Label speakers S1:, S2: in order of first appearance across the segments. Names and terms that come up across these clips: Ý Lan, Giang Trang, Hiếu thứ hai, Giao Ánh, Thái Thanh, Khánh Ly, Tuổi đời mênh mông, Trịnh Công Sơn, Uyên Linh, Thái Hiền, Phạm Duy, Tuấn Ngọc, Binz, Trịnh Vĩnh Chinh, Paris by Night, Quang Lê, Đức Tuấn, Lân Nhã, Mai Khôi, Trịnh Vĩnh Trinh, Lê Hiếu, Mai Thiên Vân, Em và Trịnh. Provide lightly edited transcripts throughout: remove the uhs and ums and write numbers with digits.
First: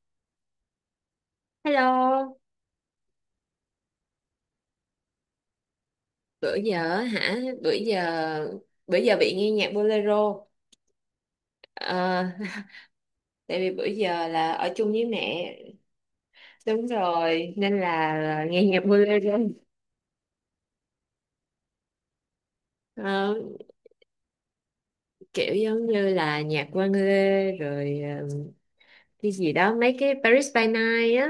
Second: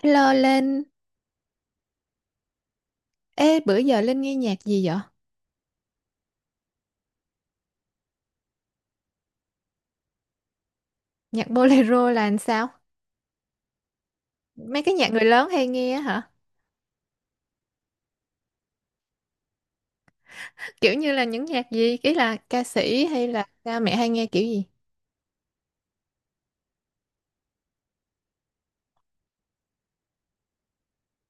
S1: Hello Linh,
S2: Hello,
S1: ê bữa giờ Linh nghe nhạc gì vậy?
S2: bữa giờ hả? bữa giờ bị nghe nhạc bolero.
S1: Nhạc bolero
S2: Ờ,
S1: là làm sao?
S2: Tại vì bữa giờ là ở
S1: Mấy
S2: chung
S1: cái
S2: với
S1: nhạc người lớn
S2: mẹ.
S1: hay nghe á hả?
S2: Đúng rồi, nên là nghe nhạc bolero.
S1: Kiểu như là những nhạc gì? Ý là ca sĩ hay
S2: Ờ,
S1: là cha mẹ hay nghe kiểu gì?
S2: Kiểu giống như là nhạc Quang Lê rồi cái gì đó, mấy cái Paris by Night á.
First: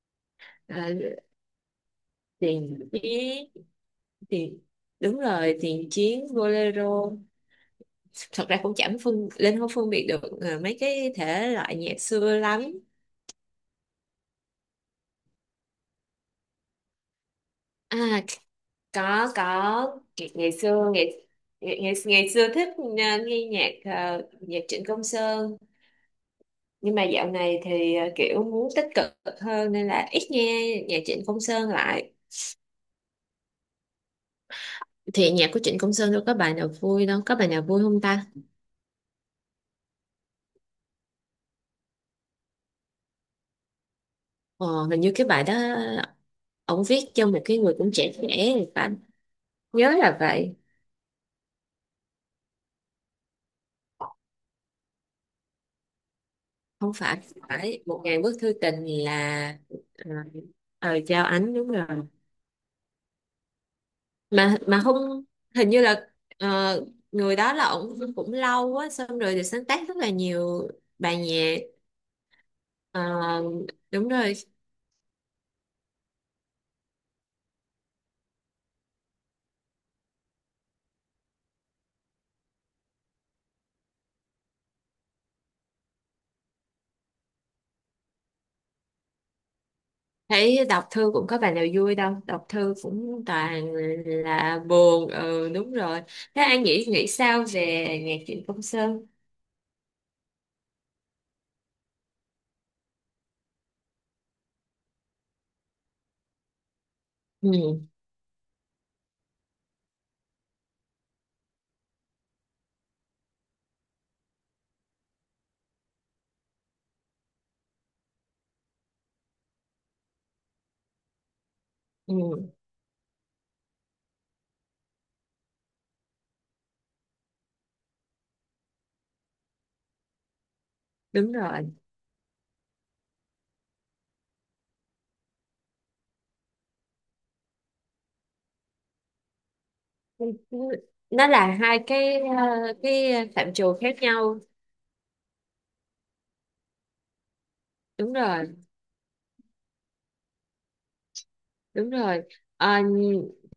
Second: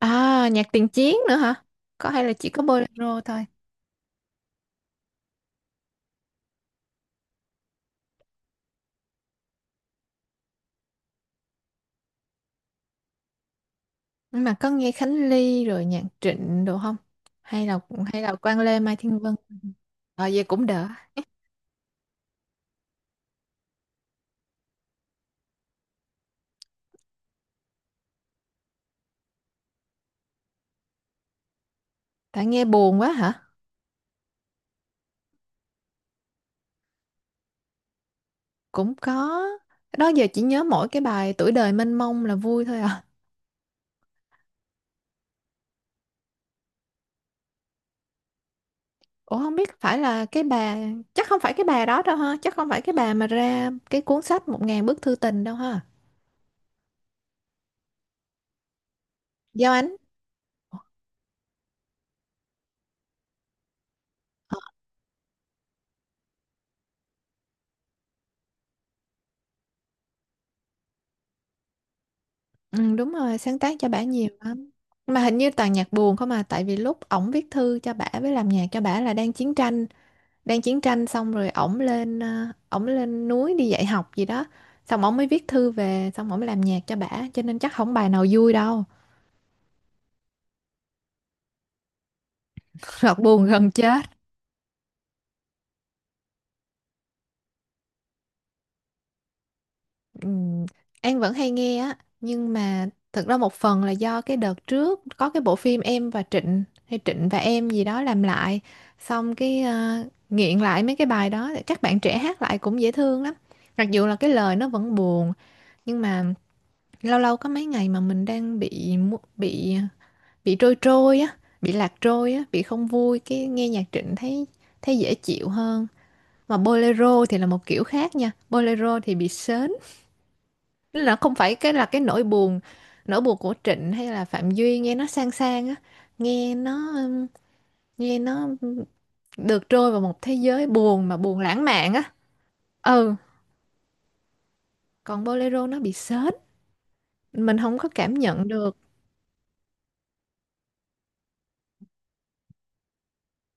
S1: À, nhạc
S2: Ờ,
S1: tiền chiến nữa hả? Có hay là chỉ có
S2: Tiền
S1: bolero thôi?
S2: chiến, tiền đúng rồi, tiền chiến bolero. Thật ra cũng chẳng phân lên không phân biệt được mấy cái thể loại nhạc xưa lắm.
S1: Nhưng mà có nghe Khánh Ly rồi nhạc Trịnh đồ không? Hay là hay
S2: À,
S1: là Quang Lê Mai Thiên
S2: có
S1: Vân?
S2: có ngày,
S1: Ờ vậy
S2: ngày
S1: cũng đỡ.
S2: xưa ngày, ngày ngày ngày xưa thích, nghe nhạc, nhạc Trịnh Công Sơn, nhưng mà dạo này thì kiểu muốn tích cực hơn nên là ít nghe nhạc Trịnh Công Sơn lại.
S1: Tại nghe buồn quá hả?
S2: Thì nhạc của Trịnh Công Sơn đâu có bài nào vui, đâu có bài nào vui không ta?
S1: Cũng có. Đó giờ chỉ nhớ mỗi cái bài Tuổi đời mênh mông là vui thôi à.
S2: Ờ, Hình như cái bài đó ông viết cho một cái người cũng trẻ trẻ thì phải,
S1: Ủa không biết
S2: nhớ
S1: phải
S2: là
S1: là cái
S2: vậy.
S1: bà, chắc không phải cái bà đó đâu ha, chắc không phải cái bà mà ra cái cuốn sách một ngàn bức thư tình đâu ha.
S2: Không phải phải một ngàn bức thư tình là,
S1: Giao Ánh.
S2: à, Giao Ánh đúng rồi. Mà không, hình như là, ờ, người đó là ổng cũng lâu quá, xong rồi thì sáng tác rất là nhiều bài nhạc.
S1: Ừ,
S2: Ờ,
S1: đúng rồi, sáng tác cho bả
S2: Đúng
S1: nhiều
S2: rồi.
S1: lắm, mà hình như toàn nhạc buồn không à, tại vì lúc ổng viết thư cho bả với làm nhạc cho bả là đang chiến tranh. Đang chiến tranh xong rồi ổng lên ổng lên núi đi dạy học gì đó, xong ổng mới viết thư về, xong ổng mới làm nhạc cho bả, cho nên chắc không bài nào vui đâu.
S2: Thấy đọc thư cũng có bài nào vui đâu, đọc thư
S1: Thật
S2: cũng
S1: buồn gần
S2: toàn
S1: chết.
S2: là buồn. Ừ, đúng rồi. Thế An nghĩ nghĩ sao về nhạc Trịnh Công Sơn?
S1: Ừm, An vẫn hay nghe á, nhưng mà thật ra một phần là do cái đợt trước có cái bộ phim Em và Trịnh hay Trịnh và Em
S2: Ừ.
S1: gì đó làm lại, xong cái nghiện lại mấy cái bài đó, các bạn trẻ hát lại cũng dễ thương lắm, mặc dù là cái lời nó vẫn buồn. Nhưng mà lâu lâu có mấy ngày mà mình đang bị bị trôi trôi á, bị lạc trôi á,
S2: Ừ,
S1: bị không vui cái nghe nhạc Trịnh thấy, thấy dễ chịu hơn. Mà bolero thì là một kiểu khác nha, bolero thì bị sến. Tức là
S2: đúng
S1: không phải cái
S2: rồi,
S1: là cái nỗi buồn, nỗi buồn của Trịnh hay là Phạm Duy nghe nó sang sang á, nghe nó ừm, nghe nó được trôi vào một thế giới buồn mà
S2: nó
S1: buồn
S2: là
S1: lãng
S2: hai
S1: mạn á.
S2: cái, cái
S1: Ừ,
S2: phạm trù khác nhau.
S1: còn bolero nó bị sến, mình không có
S2: Đúng
S1: cảm nhận
S2: rồi.
S1: được.
S2: Đúng rồi. Ờ,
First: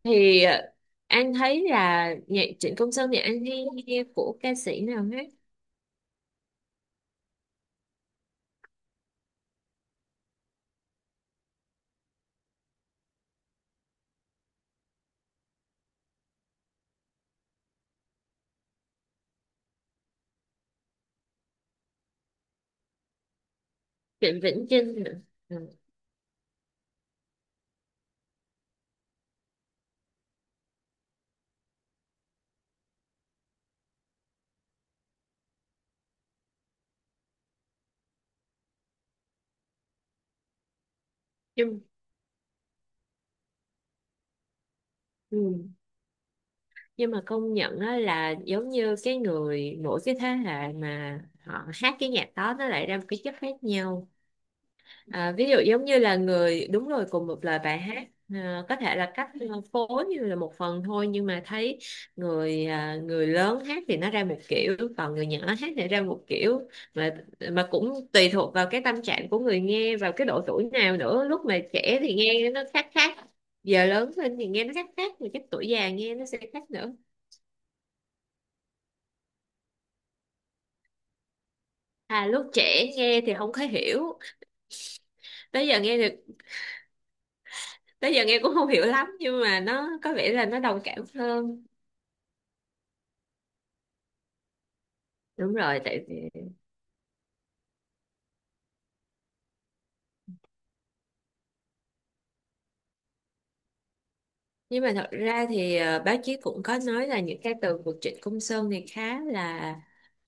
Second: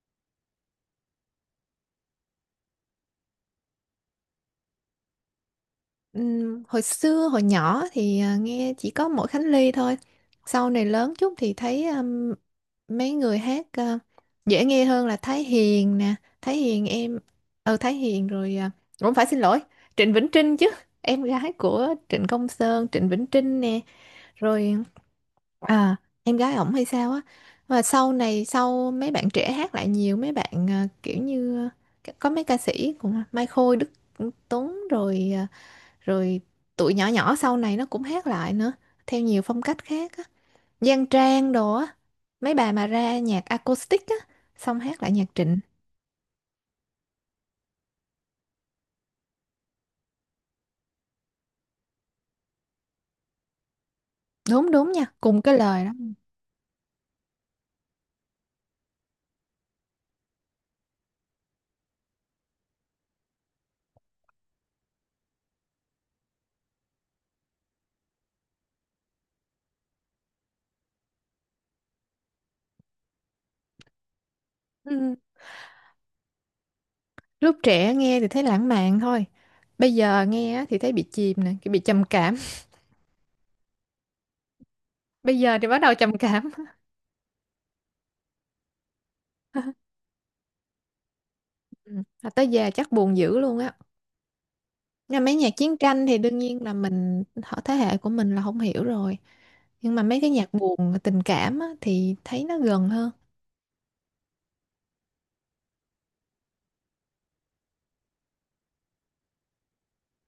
S2: thì anh thấy là nhạc Trịnh Công Sơn thì anh hay nghe của ca sĩ nào hết?
S1: Hồi xưa hồi nhỏ thì nghe chỉ có mỗi Khánh Ly thôi. Sau này lớn chút thì thấy mấy người hát dễ nghe hơn là Thái Hiền nè, Thái Hiền em ờ Thái Hiền rồi cũng phải xin lỗi, Trịnh Vĩnh Trinh chứ. Em gái của Trịnh Công Sơn, Trịnh Vĩnh Trinh nè,
S2: Trịnh Vĩnh
S1: rồi
S2: Chinh nữa. Ừ.
S1: à, em gái ổng hay sao á. Và sau này sau mấy bạn trẻ hát lại nhiều, mấy bạn kiểu như có mấy ca sĩ cũng Mai Khôi, Đức Tuấn rồi à, rồi tụi nhỏ nhỏ sau này nó cũng hát lại nữa theo nhiều phong cách khác á, Giang Trang đồ
S2: nhưng
S1: á, mấy bà mà ra nhạc acoustic á, xong hát lại nhạc Trịnh.
S2: ừ. Nhưng mà công nhận đó, là giống như cái người, mỗi cái thế hệ mà họ hát cái nhạc đó nó lại ra một cái chất khác nhau.
S1: Đúng đúng nha,
S2: À,
S1: cùng
S2: ví
S1: cái
S2: dụ
S1: lời
S2: giống
S1: đó.
S2: như là đúng rồi, cùng một lời bài hát, có thể là cách phối như là một phần thôi, nhưng mà thấy người lớn hát thì nó ra một kiểu, còn người nhỏ hát thì ra một kiểu. Mà cũng tùy thuộc vào cái tâm trạng của người nghe, vào cái độ tuổi nào nữa. Lúc mà trẻ thì nghe nó khác khác, giờ lớn lên thì nghe nó khác
S1: Ừ,
S2: khác, mà cái tuổi già nghe nó sẽ khác nữa.
S1: lúc trẻ nghe thì thấy lãng mạn thôi, bây giờ nghe á thì thấy bị chìm nè, cái bị trầm cảm.
S2: Lúc trẻ nghe thì không có hiểu,
S1: Bây giờ
S2: tới
S1: thì bắt
S2: giờ
S1: đầu
S2: nghe
S1: trầm
S2: được
S1: cảm.
S2: tới giờ nghe cũng không hiểu lắm, nhưng mà nó có vẻ là nó đồng cảm hơn.
S1: Ừ, mà tới già chắc buồn dữ luôn á, nhưng mấy nhạc
S2: Đúng
S1: chiến
S2: rồi, tại
S1: tranh thì
S2: vì
S1: đương nhiên là mình họ thế hệ của mình là không hiểu rồi, nhưng mà mấy cái nhạc buồn tình cảm á, thì thấy nó gần hơn.
S2: nhưng mà thật ra thì báo chí cũng có nói là những cái từ của Trịnh Công Sơn thì khá là,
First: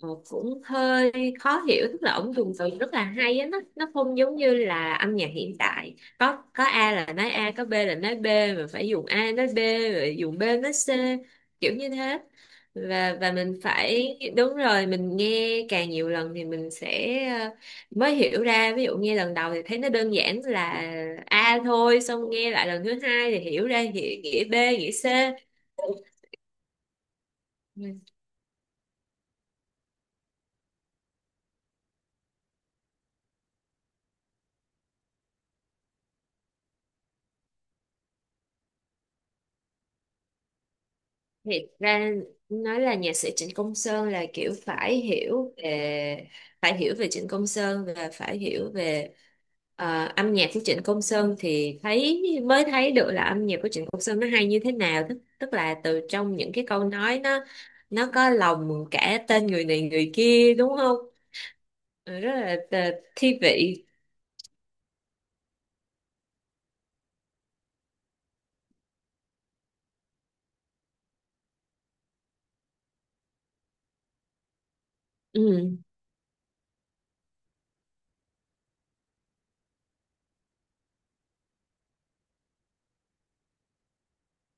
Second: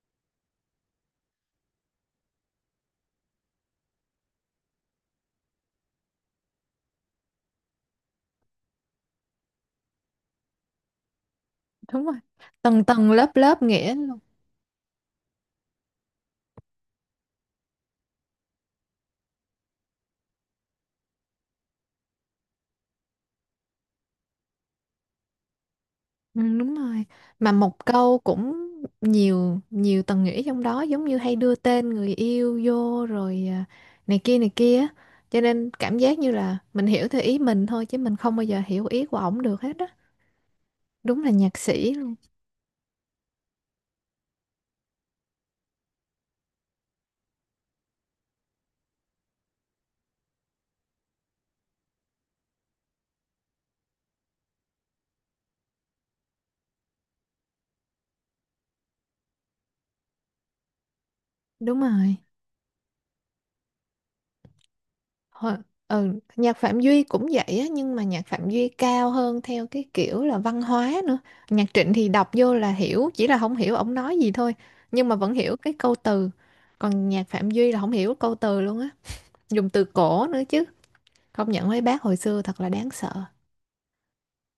S2: cũng hơi khó hiểu. Tức là ổng dùng từ rất là hay á, nó không giống như là âm nhạc hiện tại, có A là nói A, có B là nói B, mà phải dùng A nói B rồi dùng B nói C, kiểu như
S1: Đúng rồi,
S2: thế.
S1: tầng tầng
S2: và
S1: lớp
S2: và mình
S1: lớp nghĩa luôn.
S2: phải, đúng rồi, mình nghe càng nhiều lần thì mình sẽ, mới hiểu ra. Ví dụ nghe lần đầu thì thấy nó đơn giản là A thôi, xong nghe lại lần thứ hai thì hiểu ra nghĩa, B, nghĩa C.
S1: Ừ, đúng rồi, mà một
S2: Ừ.
S1: câu cũng nhiều nhiều tầng nghĩa trong đó, giống như hay đưa tên người yêu vô rồi này kia á. Cho nên cảm giác như là mình hiểu theo ý mình thôi, chứ mình không bao giờ hiểu ý của ổng được hết á. Đúng là nhạc
S2: Thiệt
S1: sĩ
S2: ra
S1: luôn.
S2: nói là nhạc sĩ Trịnh Công Sơn là kiểu phải hiểu về Trịnh Công Sơn, và phải hiểu về âm nhạc của Trịnh Công Sơn thì mới thấy được là âm nhạc của Trịnh Công Sơn nó hay như thế nào. Tức tức là từ trong những cái câu nói, nó có lòng cả tên người này người kia, đúng không?
S1: Đúng rồi.
S2: Ừ, rất là thi vị.
S1: Hồi- ừ, nhạc Phạm Duy cũng vậy á, nhưng mà nhạc Phạm Duy cao hơn theo cái kiểu là văn hóa nữa. Nhạc Trịnh thì đọc vô là hiểu, chỉ là không hiểu ổng nói gì thôi, nhưng mà vẫn
S2: Ừ,
S1: hiểu cái câu từ. Còn nhạc Phạm Duy là không hiểu câu từ luôn á, dùng từ cổ nữa chứ. Công nhận mấy bác hồi xưa thật là đáng sợ.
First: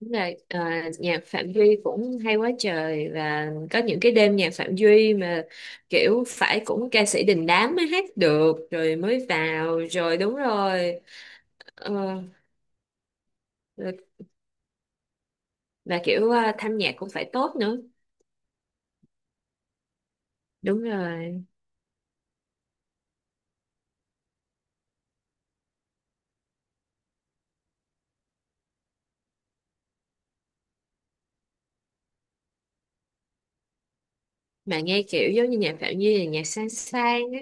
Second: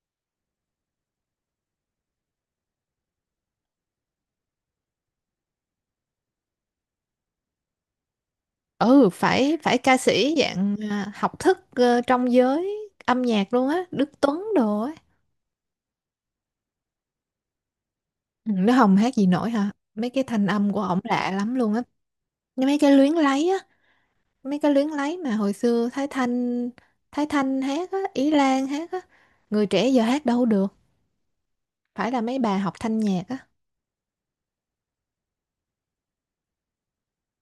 S2: đúng rồi. Ờ, Nhạc Phạm Duy cũng hay quá trời, và có những cái đêm nhạc Phạm Duy mà kiểu phải cũng ca sĩ đình đám mới hát được, rồi
S1: Ừ,
S2: mới
S1: phải phải
S2: vào,
S1: ca
S2: rồi
S1: sĩ
S2: đúng
S1: dạng
S2: rồi.
S1: học thức
S2: ờ,
S1: trong giới âm nhạc luôn á,
S2: rồi-
S1: Đức Tuấn đồ á.
S2: và kiểu thanh nhạc cũng phải tốt nữa,
S1: Ừ, nó không hát gì nổi hả? Mấy cái thanh âm của
S2: đúng
S1: ổng lạ
S2: rồi.
S1: lắm luôn á. Mấy cái luyến lấy á. Mấy cái luyến lấy mà hồi xưa Thái Thanh hát á, Ý Lan hát á, người trẻ giờ hát đâu được, phải là mấy bà học thanh nhạc á.
S2: Mà nghe kiểu giống như nhạc Phạm Duy là nhạc sang sang á.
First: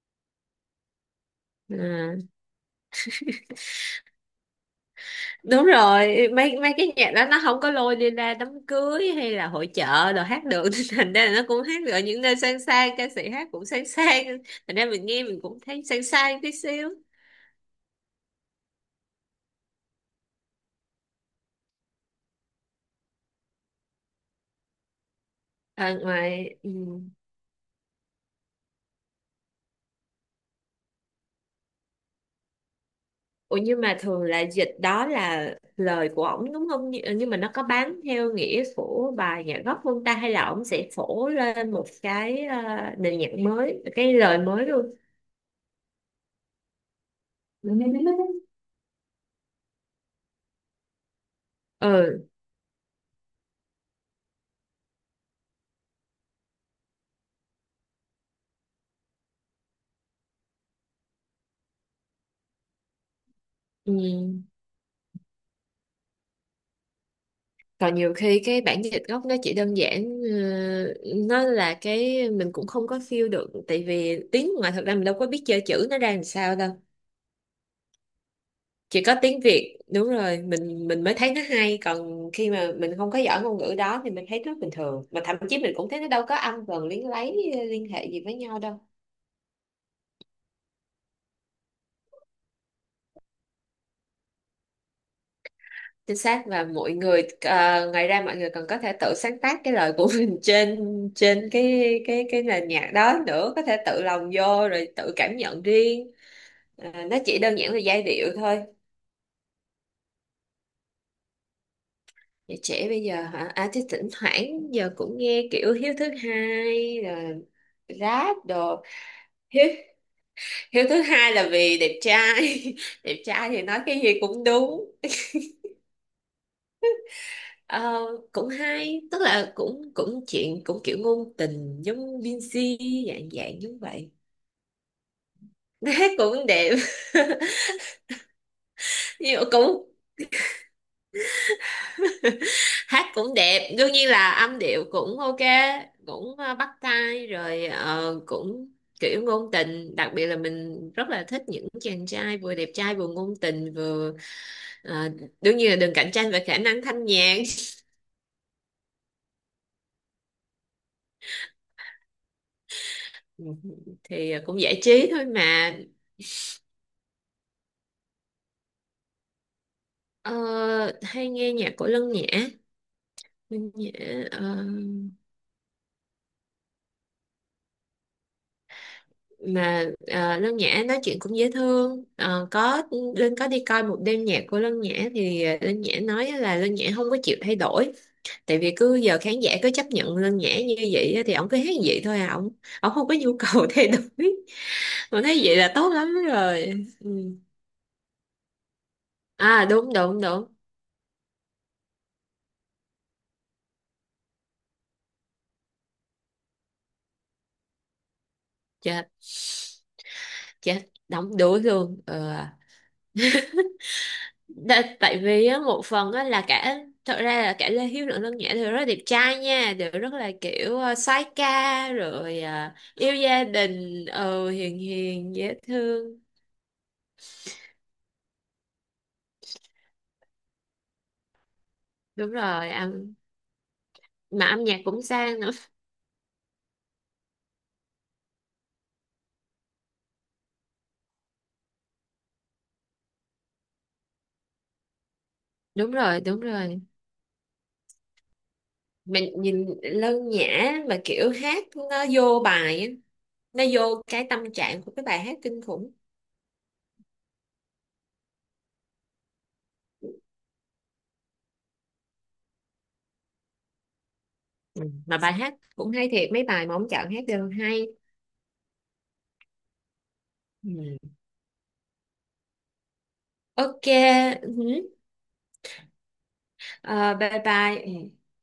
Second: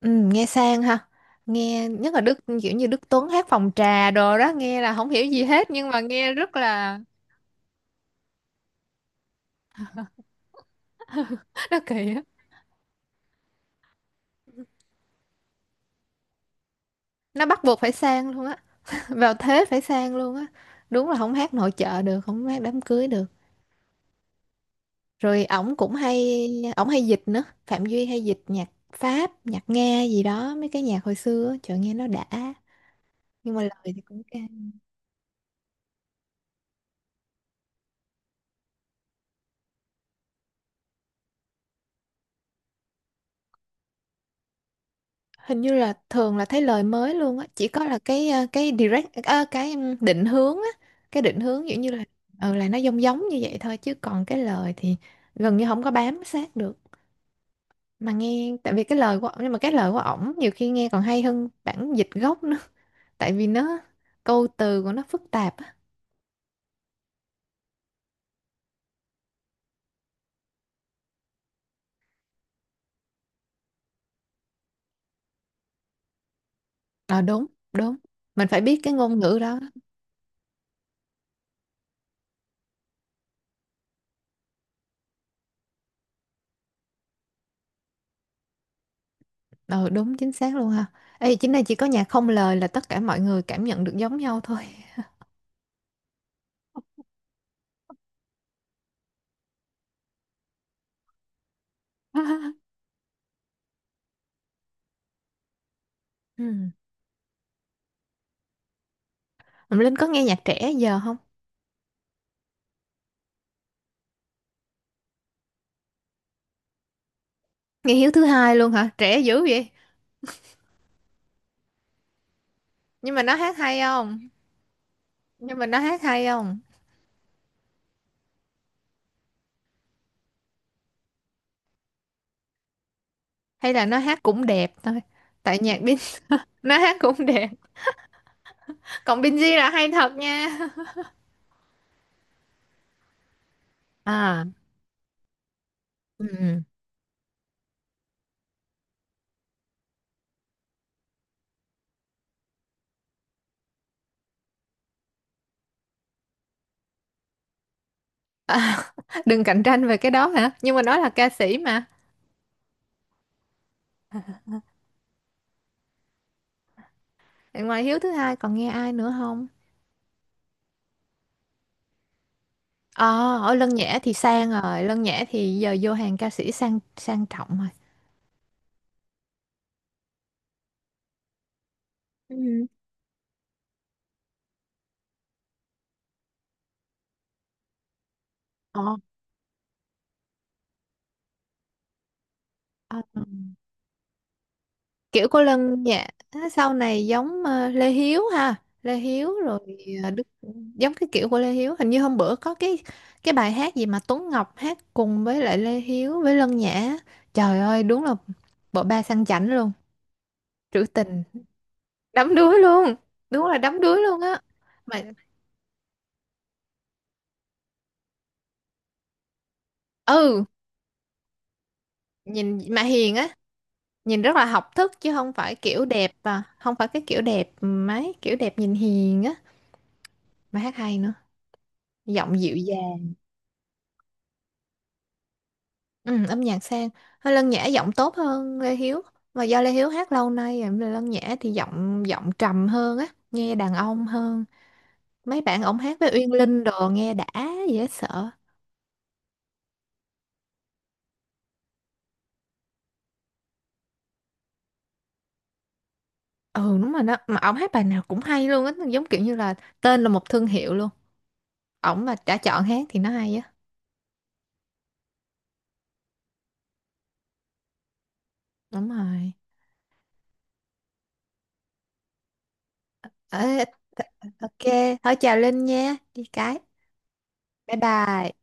S1: Ừ, nghe sang ha, nghe nhất
S2: Ờ.
S1: là Đức kiểu như Đức Tuấn hát phòng trà đồ đó, nghe là không hiểu gì
S2: Đúng
S1: hết nhưng mà
S2: rồi,
S1: nghe rất
S2: mấy mấy cái
S1: là.
S2: nhạc đó nó không có lôi đi ra đám cưới hay là hội chợ đồ hát được. Nên thành ra là nó cũng
S1: Nó
S2: hát được ở
S1: kỳ
S2: những
S1: á,
S2: nơi sang sang, ca sĩ hát cũng sang sang, thành ra mình nghe mình cũng thấy sang sang tí xíu.
S1: nó bắt buộc phải sang luôn á. Vào thế phải sang luôn á. Đúng là không hát nội trợ được, không hát đám cưới được, rồi ổng cũng
S2: À,
S1: hay,
S2: ngoài ừ.
S1: ổng hay dịch nữa, Phạm Duy hay dịch nhạc Pháp nhạc Nga gì đó, mấy cái nhạc hồi xưa á, trời nghe nó đã, nhưng
S2: Ủa,
S1: mà
S2: nhưng
S1: lời
S2: mà
S1: thì cũng
S2: thường là
S1: cao.
S2: dịch, đó là lời của ổng đúng không? Nhưng mà nó có bán theo nghĩa của bài nhạc gốc không ta, hay là ổng sẽ phổ lên một cái, nền nhạc mới, cái lời mới luôn?
S1: Hình như là thường là thấy lời mới luôn á, chỉ
S2: Ừ.
S1: có là cái cái direct cái định hướng á, cái định hướng kiểu như là,
S2: Ừ,
S1: ừ là nó giống giống như vậy thôi, chứ còn cái lời thì gần như không có bám sát được. Mà nghe tại vì cái lời của ổng, nhưng mà cái lời của ổng nhiều khi nghe còn hay hơn bản dịch gốc nữa, tại vì nó
S2: ừ.
S1: câu từ của nó phức tạp á.
S2: Còn nhiều khi cái bản dịch gốc nó chỉ đơn giản, nó là cái mình cũng không có feel được, tại vì tiếng ngoài thật ra mình đâu có biết chơi chữ nó ra làm sao đâu.
S1: Ờ đúng, đúng. Mình phải biết cái
S2: Chỉ có
S1: ngôn ngữ
S2: tiếng
S1: đó.
S2: Việt đúng rồi, mình mới thấy nó hay, còn khi mà mình không có giỏi ngôn ngữ đó thì mình thấy rất bình thường, mà thậm chí mình cũng thấy nó đâu có âm vần liên hệ gì với nhau đâu.
S1: Ờ đúng, chính xác luôn ha. Ê chính này chỉ có nhạc không lời là tất cả mọi người cảm nhận được giống nhau thôi.
S2: Chính xác. Và mọi người ngoài ra mọi người còn có thể tự sáng tác cái lời của mình trên, cái nền nhạc đó nữa, có thể tự lồng vô rồi tự cảm nhận riêng.
S1: Ừ.
S2: À, nó chỉ đơn giản là giai điệu thôi.
S1: Mà Linh có nghe nhạc trẻ giờ không?
S2: Vậy trẻ bây giờ hả? Chứ thỉnh thoảng giờ cũng nghe kiểu Hiếu Thứ Hai rồi,
S1: Nghe Hiếu thứ
S2: rap
S1: hai luôn
S2: đồ.
S1: hả? Trẻ dữ
S2: Hiếu,
S1: vậy.
S2: Hiếu Thứ Hai là vì đẹp trai,
S1: Nhưng mà
S2: đẹp
S1: nó
S2: trai
S1: hát
S2: thì nói
S1: hay
S2: cái gì
S1: không?
S2: cũng đúng.
S1: Nhưng mà nó hát hay không?
S2: Ờ, Cũng hay, tức là cũng cũng chuyện cũng kiểu ngôn tình giống Binz, dạng dạng
S1: Hay
S2: giống
S1: là nó
S2: vậy.
S1: hát cũng đẹp thôi. Tại nhạc
S2: Nó
S1: Bin.
S2: hát cũng đẹp.
S1: Nó hát cũng đẹp. Còn
S2: Nhưng
S1: Binz
S2: mà
S1: là hay
S2: cũng
S1: thật nha.
S2: hát cũng đẹp, đương nhiên là
S1: À.
S2: âm điệu cũng ok, cũng
S1: Ừ.
S2: bắt tai, rồi cũng kiểu ngôn tình. Đặc biệt là mình rất là thích những chàng trai vừa đẹp trai vừa ngôn tình vừa, ờ, đương nhiên là đừng cạnh tranh về khả năng thanh nhạc.
S1: À, đừng cạnh tranh về cái đó hả? Nhưng mà nó là ca sĩ mà.
S2: Ừ, thì cũng giải trí thôi mà.
S1: Ngoài Hiếu thứ hai còn nghe ai nữa không?
S2: Ờ, Hay nghe nhạc của Lân Nhã.
S1: Ờ, ở Lân
S2: Lân Nhã
S1: Nhã thì sang
S2: ờ,
S1: rồi, Lân Nhã thì giờ vô hàng ca sĩ sang sang trọng rồi.
S2: Lân Nhã nói chuyện cũng dễ thương. Ờ,
S1: Ừ.
S2: có. Linh có đi coi một đêm nhạc của Lân Nhã thì Linh Nhã nói là Lân Nhã không có chịu thay đổi, tại vì
S1: Ờ.
S2: cứ giờ khán giả cứ chấp nhận Lân Nhã như vậy á, thì ổng cứ hát như vậy thôi à, ổng ổng
S1: Ờ,
S2: không có nhu cầu thay đổi, mà
S1: kiểu
S2: thấy
S1: của
S2: vậy là
S1: Lân
S2: tốt
S1: Nhã
S2: lắm
S1: sau
S2: rồi.
S1: này
S2: Ừ.
S1: giống Lê Hiếu ha, Lê Hiếu rồi
S2: Đúng, đúng,
S1: Đức,
S2: đúng.
S1: giống cái kiểu của Lê Hiếu, hình như hôm bữa có cái bài hát gì mà Tuấn Ngọc hát cùng với lại Lê Hiếu với Lân Nhã. Trời ơi, đúng là bộ ba
S2: Chết,
S1: sang chảnh luôn,
S2: chết,
S1: trữ tình,
S2: đóng đuối luôn. Ừ.
S1: đắm đuối luôn. Đúng là đắm đuối luôn á. Mà
S2: Tại vì á, một phần á, là cả thật ra là cả Lê Hiếu lẫn Lân Nhã đều rất là đẹp trai nha, đều rất là
S1: ừ,
S2: kiểu soái ca, rồi
S1: nhìn mà
S2: yêu
S1: hiền á.
S2: gia đình,
S1: Nhìn rất là
S2: ừ,
S1: học
S2: hiền
S1: thức, chứ không
S2: hiền dễ
S1: phải kiểu đẹp,
S2: thương.
S1: à không phải cái kiểu đẹp, ừ, mấy kiểu đẹp nhìn hiền á, mà hát hay nữa,
S2: Đúng
S1: giọng dịu
S2: rồi.
S1: dàng.
S2: Âm nhạc cũng sang nữa.
S1: Ừ, âm nhạc sang, hơi Lân Nhã giọng tốt hơn Lê Hiếu, mà do Lê Hiếu hát lâu nay rồi, Lân Nhã thì giọng giọng trầm hơn á, nghe đàn ông hơn. Mấy bạn ổng
S2: Đúng
S1: hát với
S2: rồi,
S1: Uyên
S2: đúng
S1: Linh
S2: rồi.
S1: đồ nghe đã, dễ sợ.
S2: Mình nhìn Lân Nhã mà kiểu hát, nó vô bài á, nó vô cái tâm trạng của cái bài hát kinh khủng.
S1: Ừ đúng rồi đó, mà ổng hát bài nào cũng hay luôn á, giống kiểu như là tên là một thương hiệu luôn, ổng mà đã chọn hát thì nó hay á.
S2: Ừ. Mà bài hát cũng hay thiệt, mấy bài mà ông chọn hát đều hay.
S1: Đúng rồi.
S2: Ừ.
S1: Ờ,
S2: Ok.
S1: th-
S2: Ừ.
S1: ok thôi, chào Linh nha đi cái,
S2: Ờ, bye
S1: bye
S2: bye. Ừ.
S1: bye.